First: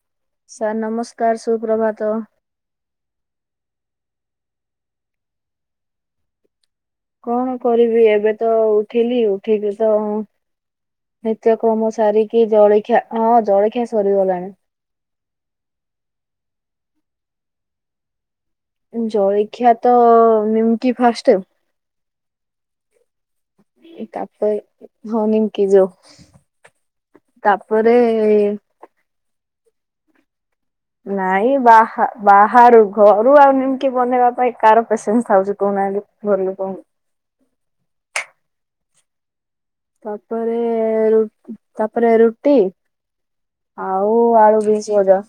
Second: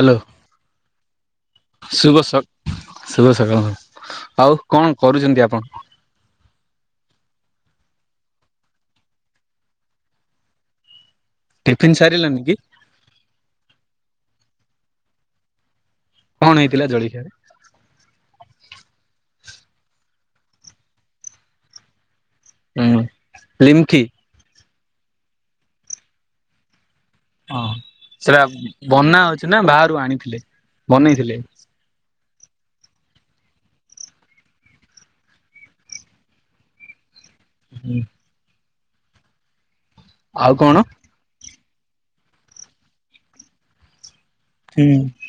Hello sir ନମସ୍କାର ସୁପ୍ରଭାତ। ଶୁଭ ସକ ଶୁଭ ସକାଳ ଆଉ କଣ କରୁଛନ୍ତି ଆପଣ? କଣ କରିବି ଏବେ ତ ଉଠିଲି ଉଠିକି ତ ନିତ୍ୟକ୍ରମ ଟିଫିନ ସାରିଲାନି ସାରିକି କି ଜଳଖିଆ ହଁ ଜଳଖିଆ ସରିଗଲାଣି। କଣ ହେଇଥିଲା ଜଳିଖିଆରେ? ଜଳିଖିଆ ତ ନିମକି ଫାଷ୍ଟ ଆଉ। ହୁଁ ନିିମ୍ଖି। ହଁ ନିମକି ଯୋଉ ହଁ ତାପରେ ସେଟା ବନା ହଉଛି ନା ବାହାରୁ ଆଣିଥିଲେ? ବନେଇଥିଲେ ନାଇଁ ବାହା ବାହାରୁ ଘରୁ ଆଉ ନିମକି ବନେଇବା ପାଇଁ କାହାର ପେସେନ୍ସ ଆଉଛି କହୁନାହାନ୍ତି। ଘର ଲୋକଙ୍କୁ। ହୁଁ। ଆଉ ତାପରେ କଣ ତାପରେ ରୁଟି ଆଉ ଆଳୁ ବିନ୍ସ ଭଜା।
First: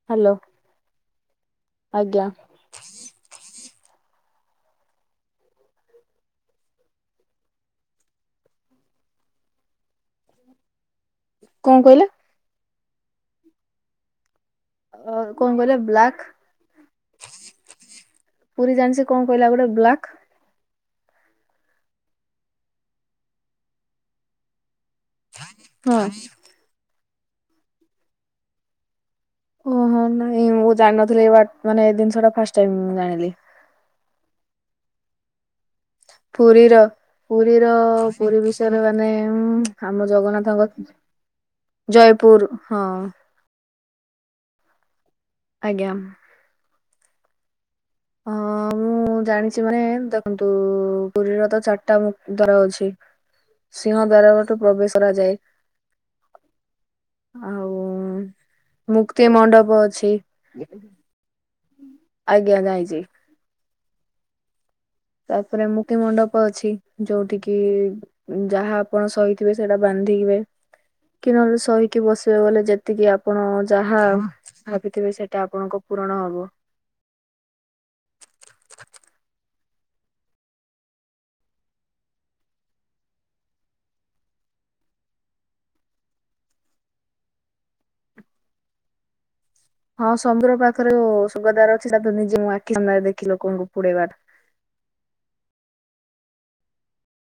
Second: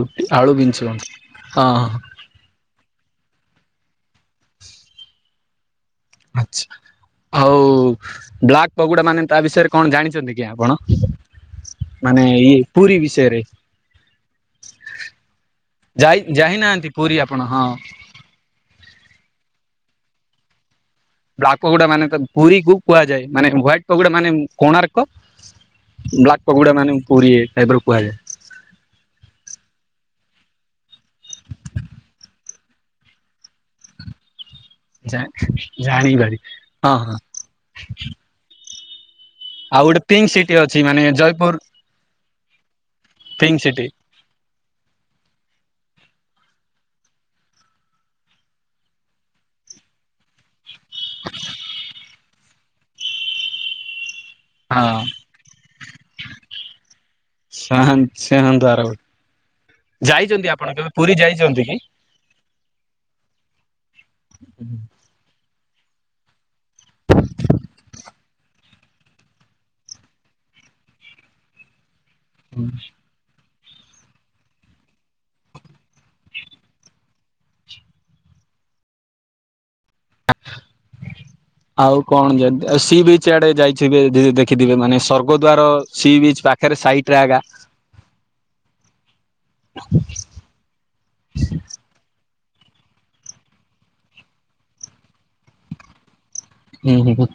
ରୁଟି ହ୍ୟାଲୋ ଆଳୁ ବିନ ଛୁଇଁ ହଁ ହିଁ। ଆଜ୍ଞା ଆଚ୍ଛା। ହଉ ବ୍ଲାକ୍ ପଗୋଡା ମାନେ ତା ବିଷୟରେ କଣ ଜାଣିଛନ୍ତି କି ଆପଣ? କଣ କହିଲେ? ମାନେ ଇଏ ପୁରୀ ବିଷୟରେ। କଣ କହିଲେ ବ୍ଲାକ୍ ଯାଇ ଯାଇନାହାନ୍ତି ପୁରୀ ଆପଣ ହଁ। ପୁରୀ ଜାଣିଛି କଣ କହିଲ ଆଉଗୋଟେ ବ୍ଲାକ୍ ବ୍ଲାକ୍ ପକୋଡା ମାନେ ପୁରୀ କୁ କୁହାଯାଏ ମାନେ ହ୍ୱାଇଟ ପକୋଡା ମାନେ କୋଣାର୍କ ହଁ ବ୍ଲାକ୍ ପଗୋଡା ମାନେ ପୁରୀ କୁ କୁହାଯାଏ। ଓହୋ ନାଇଁ ମୁଁ ଜାଣିିନଥିଲି ମାନେ ଏ ଜିନିଷ ଟା ଫାଷ୍ଟ ଟାଇମ ମୁ ଜାଣିଲି। ଜାଣିନ ପୁରୀର ପୁରୀର ପୁରୀ ବିଷୟରେ ମାନେ ଆଉ ଗୋଟେ ଆମ ପିଙ୍କ୍ ସିଟି ଜଗନ୍ନାଥଙ୍କ ଅଛି ମାନେ ଜୟପୁର ଜୟପୁର ହଁ। Pink city. ଆଜ୍ଞା। ହଁ ମୁଁ ଜାଣିଛି ମାନେ ଦେଖନ୍ତୁ ପୁରୀର ତ ଚାରିଟା ଦ୍ୱାର ଅଛି। ସିଂହ ଦ୍ଵାର ବାଟେ ପ୍ରବେଶ କରାଯାଏ। ଆଉ ସାହାନ୍ତ ସିଂହ ଦ୍ୱାର ମୁକ୍ତି ମଣ୍ଡପ ଅଛି ଯାଇଛନ୍ତି ଆପଣ କେବେ? ପୁରୀ ଯାଇଛନ୍ତି କି? ଆଜ୍ଞା ଯାଇଛି। ହୁଁ ହୁଁ ତାପରେ ମୁକ୍ତି ମଣ୍ଡପ ଅଛି ଯୋଉଠି କି? ଯାହା ଆପଣ ସହିଥିବେ ସେଇଟା ବାନ୍ଧିବେ କି ନହେଲେ ସହି କି ବସିହବନି ଯେତିକି ଆପଣ ଯାହା ଭାବିଥିବେ ସେଇଟା ଆପଣଙ୍କ ପୂରଣ ହବ। ହଁ [unintelligible] ଆଉ କଣ ଯେମିତି ସି ବିଚ୍ ଆଡେ ଯାଇଥିବେ ଦେଖିଥିବେ ମାନେ ସ୍ୱର୍ଗଦ୍ୱାର ସି ବିଚ ପାଖ ପାଖେରେ ସାଇଟରେ ଆଗା। ହଁ ସମୁଦ୍ର ପାଖରେ ସ୍ୱର୍ଗଦ୍ୱାର ଅଛି ସେଇଟା ତ ନିଜେ ମୁଁ ଆଖି ସାମ୍ନା ଦେଖିଛି ଲୋକଙ୍କୁ ପୋଡିବାଟା। ହୁଁ ହୁଁ ହୁଁ।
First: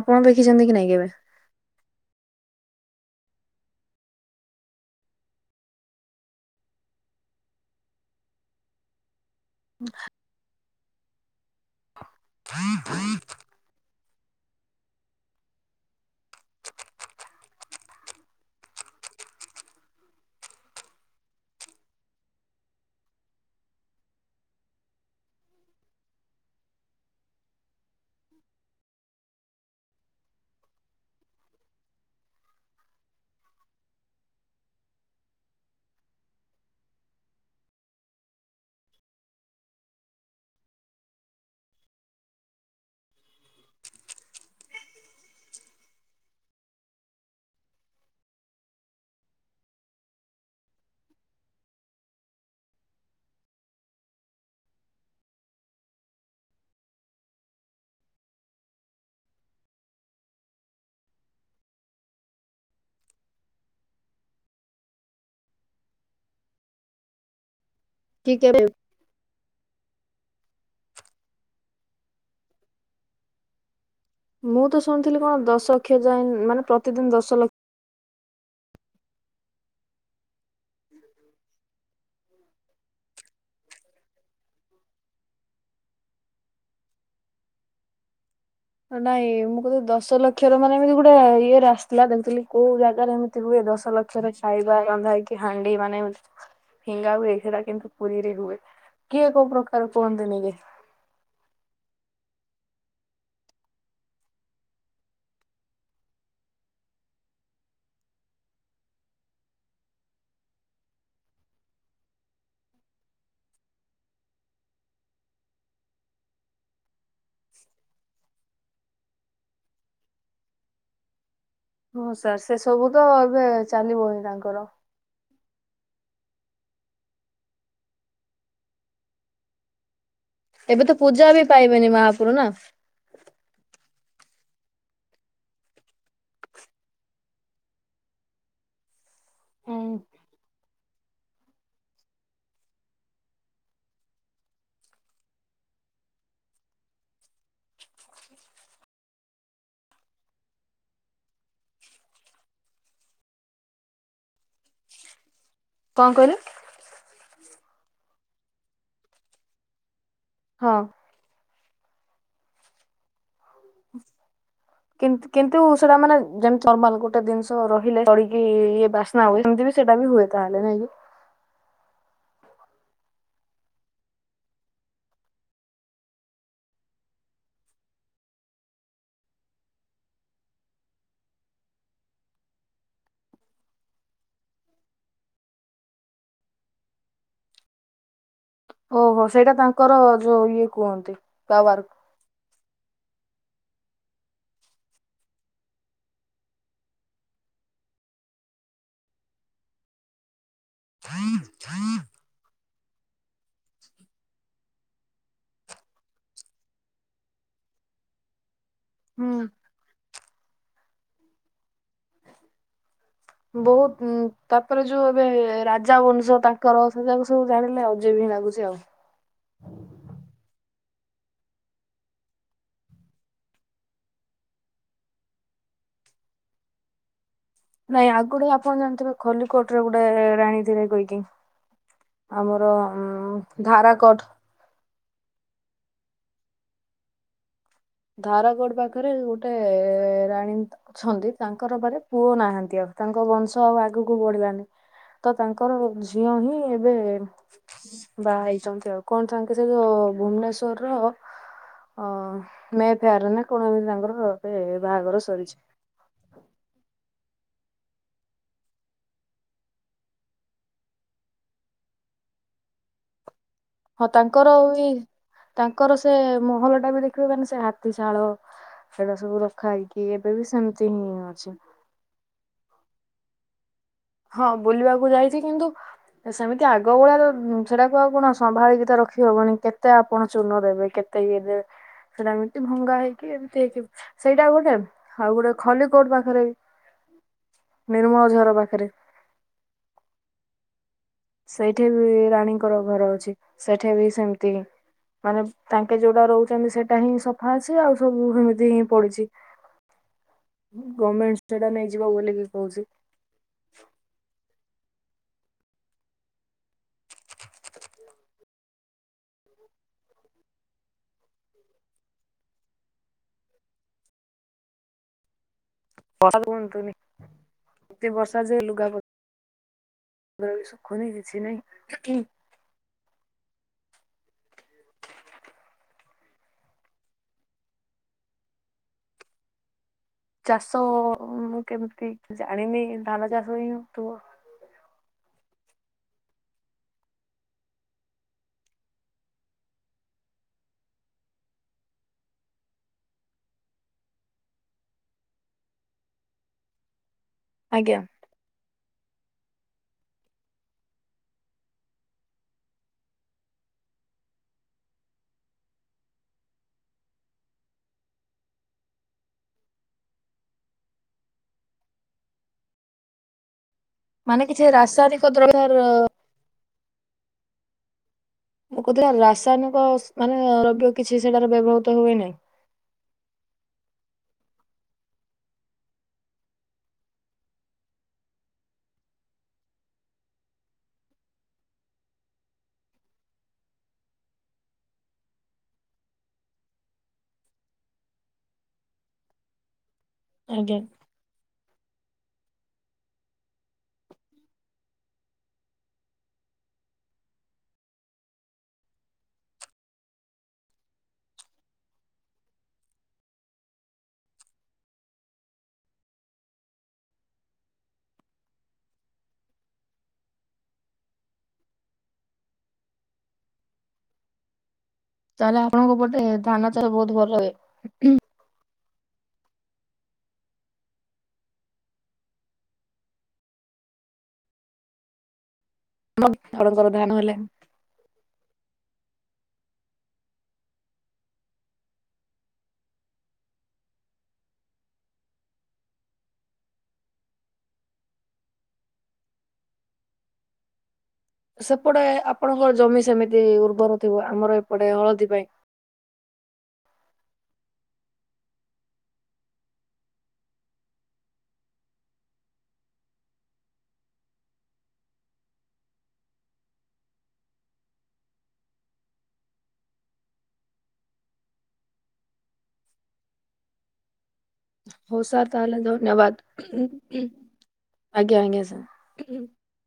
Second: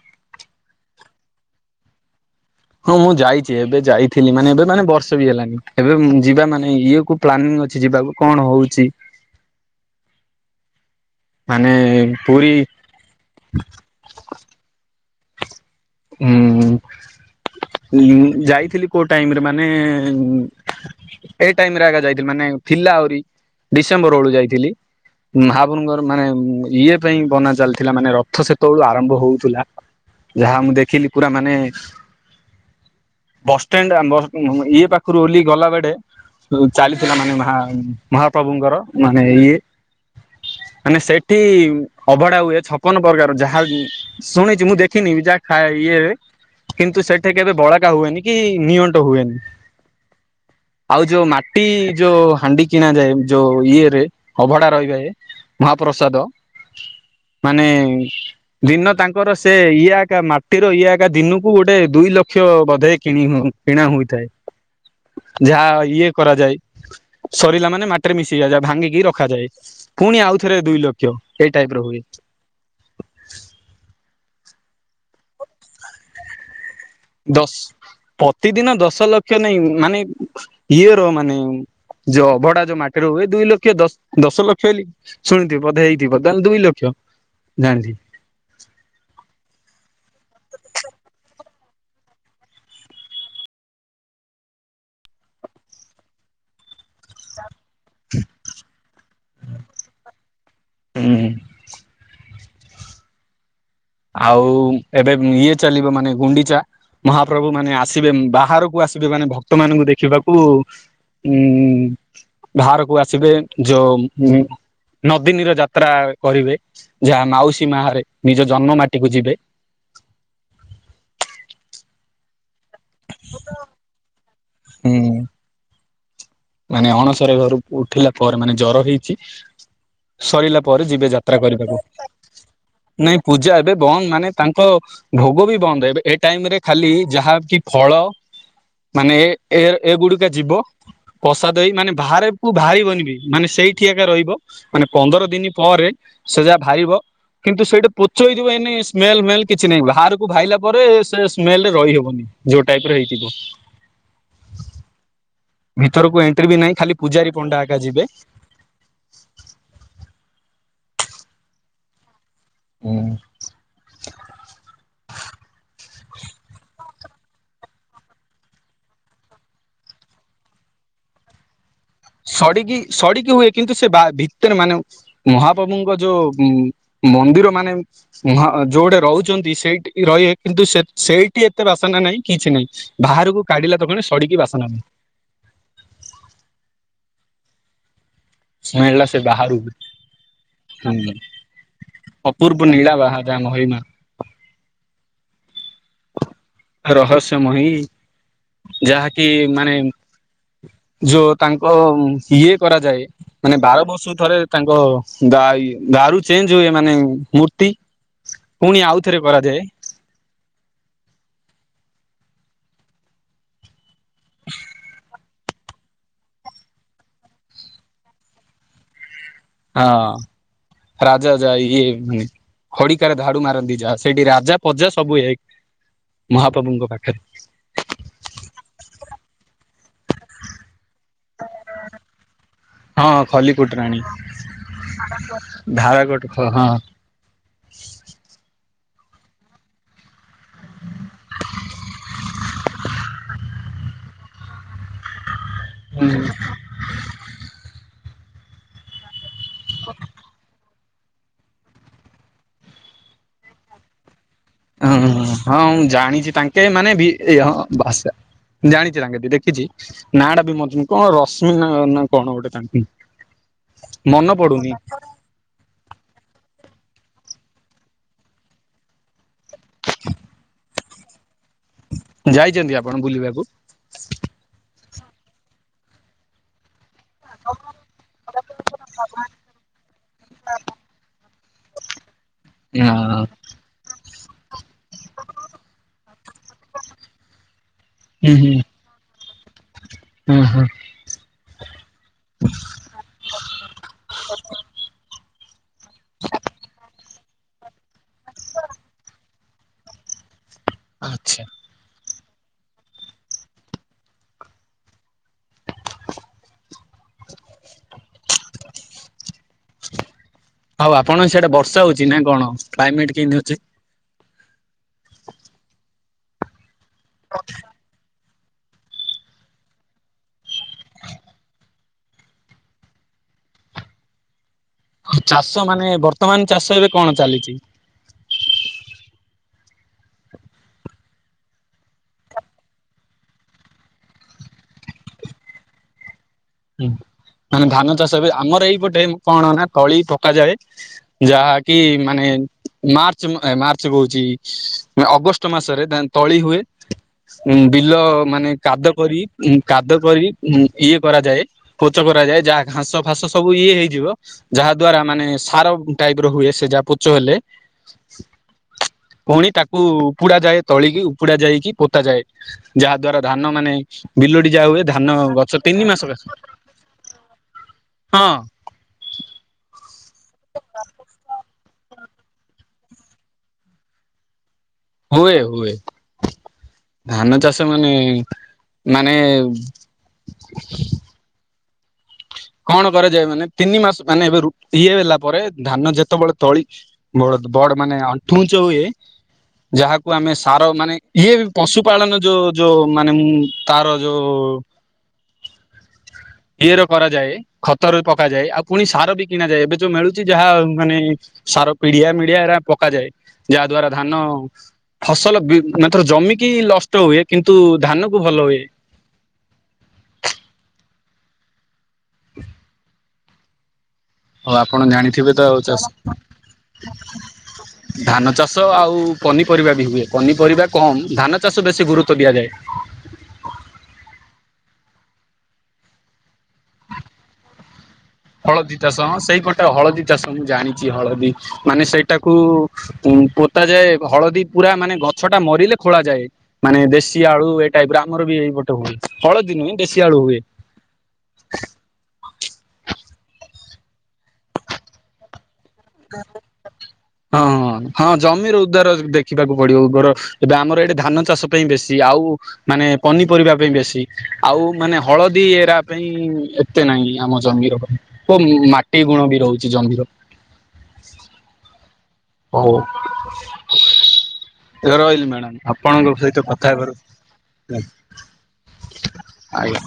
ଆପଣ ଦେଖିଛନ୍ତି କି ନାଇଁ କେବେ? ହଁ ମୁଁ ଯାଇଛି ଏବେ ଯାଇଥିଲି ମାନେ ଏବେ ମାନେ ବର୍ଷ ବି ହେଲାନି ଏବେ ଯିବା ମାନେ ଇଏ କୁ ପ୍ଲାନିଂ ଅଛି ଯିବାକୁ କଣ ହଉଛି। ହୁଁ। ମାନେ ପୁରୀ ହୁଁ ଯାଇଥିଲି କୋଉ ଟାଇମରେ ମାନେ ଏଇ ଟାଇମ ରେ ଆଗା ଯାଇଥିଲି ମାନେ ଥିଲା ଆହୁରି ଡିସେମ୍ବର ବେଳୁ ଯାଇଥିଲି। ମହାପୁରୁଙ୍କର ମାନେ ଇଏ ପାଇଁ ବନା ଚାଲିଥିଲା ମାନେ ରଥ ସେତେବେଳୁ ଆରମ୍ଭ ହଉଥିଲା। ଯାହା ମୁଁ ଦେଖିଲି ପୁରା ମାନେ ବସ୍ ଷ୍ଟାଣ୍ଡ ଇଏ ପାଖରୁ ଓହ୍ଲାଇ ଗଲା ବଳେ ଚାଲିଥିଲା ମାନେ ମହା ମହାପ୍ରଭୁଙ୍କର ମାନେ ଇଏ ମାନେ ସେଠି ଅଭଢା ହୁଏ ଛପନ ପ୍ରକାର ଯାହା ଶୁଣିଛି ମୁଁ ଦେଖିନି ଯାହା ଖା ଇଏ କିନ୍ତୁ ସେଠି କେବେ ବଳାକା ହୁଏନି କି ନିଅଣ୍ଟ ହୁଏନି। ଆଉ ଯୋଉ ମାଟି ଯୋଉ ହାଣ୍ଡି କିଣ ଯାଏ ଯୋଉ ଇଏ ରେ ଅଭଡା ରହିବେ ମହାପ୍ରସାଦ ମାନେ ଦିନ ତାଙ୍କର ସେ ଇଏ ଏକା ମା ତିର ଇଏ ଏକା ଦିନକୁ ଗୋଟେ ଦୁଇ ଲକ୍ଷ ବୋଧେ କିଣି କିଣା ହୋଇଥାଏ। ଯାହା ଇଏ କରାଯାଏ ସରିଲା ମାନେ ମାଟି ରେ କି ମିଶି କେବେ ଯାଏ ଭାଙ୍ଗିକି ରଖାଯାଏ ପୁଣି ଆଉଥରେ ଦୁଇ ଲକ୍ଷ ଏଇ ଟାଇପ ର ହୁଏ। ମୁଁ ତ ଶୁଣିଥିଲି କଣ ଦଶଲକ୍ଷ୍ୟ ଯାଏ ମାନେ ପ୍ର ଦଶ ପ୍ରତିଦିନ ଦଶ ଲକ୍ଷ ନାଇଁ ମାନେ ଇଏର ମାନେ ଯୋଉ ଅଭଢା ଯୋଉ ମାଟି ର ହୁଏ ଦୁଇ ଲକ୍ଷ ଦଶ ଦଶ ଲକ୍ଷ ହେଲି ଶୁଣିୁଥିବ ବଧେ ହେଇଥିବ ତା ଦୁଇ ଲକ୍ଷ ଜାଣିଥ ନାଇଁ ମୁଁ କଥିଲେ ଦଶ ଲକ୍ଷର ମାନେ ଏମିତି ଗୋଟେ ଇଏରେ ଆସିଥିଲା ଦେମିଥିଲି କୋଉ ଜାଗାରେ ଏମ ଏମିତି ହୁଏ ଦଶ ଲକ୍ଷରେ ଖାଇବା ରନ୍ଧାଇକି ହାଣ୍ଡି ମାନେ ଫିଙ୍ଗା ହୁଏ ସେଟା କିନ୍ତୁ ପୁରୀରେ ହୁଏ କିଏ କୋଉ ପ୍ରକାର କୁହନ୍ତିନି କି। ହୁଁ। ଆଉ ଏବେ ଇଏ ଚାଲିବ ମାନେ ଗୁଣ୍ଡିଚା। ମହାପ୍ରଭୁ ମାନେ ଆସିବେ ବାହାରକୁ ଆସିବେ ମାନେ ଭକ୍ତ ମାନଙ୍କୁ ଦେଖିବାକୁ ହୁଁ ବାହାରକୁ ଆସିବେ ଯୋଉ ନଦୀନୀର ଯାତ୍ରା କରିବେ ଯାହା ମାଉସୀ ମାହରେ ନିଜ ଜନ୍ମ ମାଟିକୁ ଯିବେ। ହଁ ସାର୍ ସେ ସବୁ ତ ଏବେ ଚାଲିବ ହିଁ ତାଙ୍କର ହୁଁ। ମାନେ ଅଣସର ଘରୁ ଉଠିଲା ପରେ ମାନେ ଜର ହେଇଛି। ସରିଲା ଏବେ ପରେ ତ ଯିବେ ପୂଜା ଯାତ୍ରା ବି କରିବାକୁ ପାଇବେନି ମହାପୁରୁ ନା। ନାଇଁ ପୂଜା ଏବେ ବନ୍ଦ ମାନେ ତାଙ୍କ ଭୋଗ ବି ବନ୍ଦ ହେବେ ଏ ଟାଇମ ରେ ଖାଲି ଯାହା କି ଫଳ ମାନେ ଏ ଏ ହୁଁ ଏଗୁଡିକ ଯିବ। କଷାଦଇ ମାନେ ବାହାରକୁୁ ବାହାରି ବନିବି ମାନେ ସେଇଠି ଏବେ ରହିବ। ମାନେ ପନ୍ଦର ଦିନି ପରେ ସେ ଯାହା ଭାଇବ। କିନ୍ତୁ ସେଇଟି ପୋଚ ହେଇଯିବ ଏନି ସ୍ମେଲ୍ ମେଲ୍ କିଛି ନାହିଁ ବାହାରକୁ ଭାଇିଲା ପରେ ସେ ସ୍ମେଲ ରେ ରହିହବନି। ଯୋଉ ଟାଇପ ର ହେଇଥିବ। କଣ ଭିତରକୁ କହିଲେ ଏଣ୍ଟ୍ରି ବି ନାହିଁ ଖାଲି ପୂଜାରୀ ପଣ୍ଡା ଏକା ଯିବେ। ହଁ। ହୁଁ। କିନ୍ତୁ ସେଟା ମାନେ ଯେମିତି ନର୍ମାଲ ଗୋଟେ ଜିନିଷ ରହିଲେ ଚଢିକି ଇଏ ବାସ ନାଁ ଆହୁରି ସେମିତି ବି ସେବାବି ହୁଏ ତାହେଲେ ନାଇଁ କି। ସଡିକି ସଡିକି ହୁଏ କିନ୍ତୁ ସେ ବା ଭିତରେ ମାନେ ମହାପ୍ରଭୁଙ୍କ ଯୋଉ ମୋ ମନ୍ଦିର ମାନେ। ହଁ ଯୋଉଟା ରହୁଛନ୍ତି ସେଇଠିକି ରହିବେ କିନ୍ତୁ ସେଇଠି ଏତେ ବାସନା ନାହିଁ କିଛି ନାହିଁ। ବାହାରକୁ କାଢିଲା ତ କଣ ସଡିକି ବାସନା ହୁଏ। ସ୍ମେଲ ଟା ସେ ଓହୋ ସେଇଟା ବାହାରୁ ତାଙ୍କର ଯୋଉ ଇଏ କୁହନ୍ତି ହୁଁ। ପାୱାର। ଅପୂର୍ବ ନୀଳା ବାହା ଯାହା ମହିମା। ରହସ୍ୟମୟୀ ଯାହାକି ମାନେ ଯଉ ତାଙ୍କ ଇଏ କରାଯାଏ। ମାନେ ବାର ବର୍ଷକୁ ଥରେ ତାଙ୍କ ଦାଇ ଦାରୁ ଚେଞ୍ଜ ହୁଏ ମାନେ ମୂର୍ତ୍ତି। ପୁଣି ଆଉଥରେ ହୁଁ କରାଯାଏ। ବହୁତ ତାପରେ ଯୋଉ ଏବେ ରାଜା ବଂଶ। ତାଙ୍କର ସେ ଯାକୁ ସବୁ ଜାଣିଲେ ଅଜୟବ ହିଁ ଲାଗୁଛି ଆଉ। ହଁ ରାଜା ଯାଇ ଇଏ। ଖଡିକାରେ ଧାଡୁ ମାରନ୍ତି ଯାହା ସେଇଠି ରାଜା ପଜା ସବୁ ହେ ମହାପ୍ରଭୁଙ୍କ ପାଖରେ। ନାଇଁ ଆଗରୁ ଆପଣ ଜାଣିଥିବେ ଖୋଲିକୋଟ ରେ ଗୋଟାଏ ରାଣୀ ରେ କହିକି। ଆମର ଧାରାକୋର୍ଟ। ଧାରାକୋର୍ଟ ଧାରା କୋର୍ଟ ହଁ। ଧାରାକୋର୍ଟ ପାଖରେ ଗୋଟେ ରାଣୀ। ଛନ୍ତି ତାଙ୍କର ମାନେ ପୁଅ ନାହାନ୍ତି ଆଉ ତାଙ୍କ ବଂଶ ଆଉ ଆଗକୁ ବଢିଲାନି। ତ ତାଙ୍କର ଝିଅ ହିଁ ଏବେ ବାହା ହେଇଛନ୍ତି ଆଉ କଣ ତାଙ୍କ ସେଯୋଉ ଭୁବନେଶ୍ଵର ର ଅ ମେ ଫୋର ନା କଣ ଏମତି ତାଙ୍କର। ଏବେ ହୁଁ ବାହାଘର ହୁଁ ସରିଛି ହଁ ମୁଁ ଜାଣିଛି ତାଙ୍କେ ମାନେ ହଁ ବାସା। ଜାଣିଛ କିନ୍ତୁ ଦେଖିଛି। ନାଁ ଟା ବି ମ କଣ ରଶ୍ମି ନା କଣ ଗୋଟେ ତାଙ୍କ ନାଁ। ହଁ ତାଙ୍କର ଉଇ। ତାଙ୍କର ସେ ମହଲ ଟା ବି ଦେଖିବେ ମାନେ ସେ ହାତୀଶାଳ ସେଇଟା ସବୁ ର। ଖାଇକି ଏବେ ବି ସେମିତି ହିଁ ଅଛି। ତ ଯାଇଛନ୍ତି ଆପଣ ବୁଲିବାକୁ? ହଁ ବୁଲିବାକୁ ଯାଇଛି କିନ୍ତୁ। ସେମିତି ଆଗ ଭଳିଆ ସେଟାକୁ ଆଉ କଣ ସମ୍ଭାଳିକି ତ ରଖି ହବନି କେତେ ଆପଣ ଚୂର୍ନ ଦେବେ କେତେ। ଇ ସେଇଟା ଏମତି ହୁଁ ଭଙ୍ଗା ହେଇକି। ସେଇଟା ଗୋଟେ ଆଉ ଗୋଟେ ଖଲି କୋର୍ଟ ପାଖରେ। ନିର୍ମଳ ହୁଁ ଝର ପାଖରେ। ହୁଁ ହୁଁ। ସେଇଠି ବି ରାଣୀଙ୍କର ଘର ଅଛି ସେଠେ ବି ସେମିତି। ମାନେ ତାଙ୍କେ ଯୋଉଟା ରହୁଛନ୍ତି ସେଇଟା ହିଁ ସଫା ଅଛି ଆଉ ସବୁ ଏମିତି ହିଁ ପଡିଛି। ଗମେଣ୍ଟ ଆଚ୍ଛା ସେଟା ନେଇଯିବ ବୋଲିକି କହୁଛି। ଆଉ ଆପଣଙ୍କ ସିଆଡେ ବର୍ଷା ହଉଛି ନା କଣ କ୍ଲାଇମେଟ୍ କେମିତି ଅଛି? [unintelligible] ହଁ। ଏତେ ବର୍ଷା ଯେ ଲୁଗା ଖୁଣି କିଛି ନାଇଁ ଚାଷ ମାନେ ବର୍ତ୍ତମାନ ଚାଷ ଏବେ କଣ ଚାଲିଛି? ଚାଷ ମୁଁ କେମିତି ଜାଣିନି ଧାନ ଚାଷ ହିଁ ତୁ ମାନେ ଧାନ ଚାଷ ବି ଆମର ଏଇପଟେ କଣ ନା ତଳି ପକାଯାଏ। ଯାହାକି ମାନେ ମାର୍ଚ୍ଚ ମାର୍ଚ୍ଚ କହୁଛି ଅଗଷ୍ଟ ମାସରେ ତଳି ହୁଏ। ଉ ବିଲ ଆଜ୍ଞା ମାନେ କାଦ କରି କାଦ କରି ଇଏ କରାଯାଏ। ପୋଚ କରାଯାଏ ଯାହା ଘାସ ଫାସ ସବୁ ଇଏ ହେଇଯିବ। ଯାହା ଦ୍ଵାରା ମାନେ ସାର ଟାଇପ ର ହୁଏ ସେ ଯାହା ପୋଚ ହେଲେ। ପୁଣି ତାକୁ ଉପୁଡା ଯାଏ ତଳିକି ଉପୁଡା ଯାଇକି ପୋତା ଯାଏ ଯାହା ଦ୍ଵାରା ଧାନ ମାନେ ମାନେ ବିଲୁଡି କିଛି ଯାହା ହୁଏ ଧାନ ରାସାୟନିକ ଗଛ ଦ୍ରବ୍ୟ ର ତିନି ମାସ ସକାଶେ ହଁ। ମୁଁ କହୁଥିଲ ରାସାୟନିକ ମାନେ ଦବ୍ୟ କିଛି ସେଟାର ବ୍ୟବହୃତ ହୁଏ ନାହିଁ। ହୁଏ ହୁଏ। ଧାନ ଚାଷ ମାନେ ମାନେ କଣ କରାଯାଏ ମାନେ ତିନି ମାସ ମାନେ ଏବେ ଇଏ ହେଲା ପରେ ଧାନ ଯେତେବେଳେ ତଳି ବ ବଡ ମାନେ ଆଣ୍ଠୁ ଉଞ୍ଚ ହୁଏ ଯାହାକୁ ଆମେ ସାର ଆଜ୍ଞା ମାନେ ଇଏ ବି ପଶୁ ପାାଳନ ଯୋଉ ଯୋଉ ମାନେ ମୁଁ ତାର ଯୋଉ ଇଏର କରାଯ ଯାଏ ଖତରେ ପକାଯାଏ ଆଉ ପୁଣି ସାର ବି କିଣାଯାଏ ଏବେ ଯୋଉ ମିଳୁଛି ଯାହା ମାନେ ସାର ପିଡିଆ ମିଡିଆ ଏରା ପକାଯାଏ ଯାହା ଦ୍ଵାରା ଧାନ। ଫସଲ ଏଥର ଜମିିକି ନଷ୍ଟ ହୁଏ କିନ୍ତୁ ଧାନ କୁ ଭଲ ହୁଏ। ହଉ ଆପଣ ଜାଣିଥିବେ ତ ଆଉ ତାହେଲେ ଆପଣଙ୍କ ଚାଷ ପଟେ ଧାନ ଚାଷ ବହୁତ ଭଲ ହୁଏ। ଧାନ ଚାଷ ଆଉ ପନିପରିବା ବି ହୁଏ ପନିପରିବା କମ ଧାନ ଚାଷ ବେଶୀ ଗୁରୁତ୍ୱ ଦିଆଯାଏ। ଆମ ବଣଙ୍କର ଧାନ ହେଲେ। ହଳଦୀ ଚାଷ ହଁ ସେଇ ଗୋଟେ ହଳଦୀ ଚାଷ ମୁଁ ଜାଣିଛି ହଳଦୀ ମାନେ ସେଇଟାକୁ ଉ ପୋତା ଯାଏ ହଳଦୀ ପୁରା ମାନେ ଗଛ ଟା ମରିଲେ ଖୋଳା ଯାଏ। ମାନେ ଦେଶୀ ଆଳୁ ଏଇ ଟାଇପ ର ଆମର ବି ଏଇପଟେ ହୁଏ ହଳଦୀ ନୁହେଁ ଦେଶୀ ଆଳୁ ହୁଏ। ସେପଟେ ଆପଣଙ୍କ ଜମି ସେମିତି ଉର୍ବର ଥିବ ଆମର ଏପଟେ ହଳଦୀ ପାଇଁ। ହଁ ହଁ ହଁ ଜମିର ଉଦ୍ଧାର ଦେଖିବାକୁ ପଡିବ ଉଗର। ଏବେ ଆମର ଏଇଠି ଧାନ ଚାଷ ପାଇଁ ବେଶୀ ଆଉ ମାନେ ପନିପରିବା ପାଇଁ ବେଶୀ ଆଉ ମାନେ ହଳଦୀ ଏରା ପାଇଁ ଏ ଏତେ ନାହିଁ ଆମ ଜମିର କୋ ମାଟି ଗୁଣ ବି ରହୁଛି ଜମିର। ଆ [inaudible] ହଉ ହଉ ରହିଲି ସାର୍ ମ୍ୟାଡାମ ତାହେଲେ ଆପଣଙ୍କ ଧନ୍ୟବାଦ ସହିତ କଥା ହେବାରୁ ଆଜ୍ଞା ଆଜ୍ଞା ସାର। ଆଜ୍ଞା।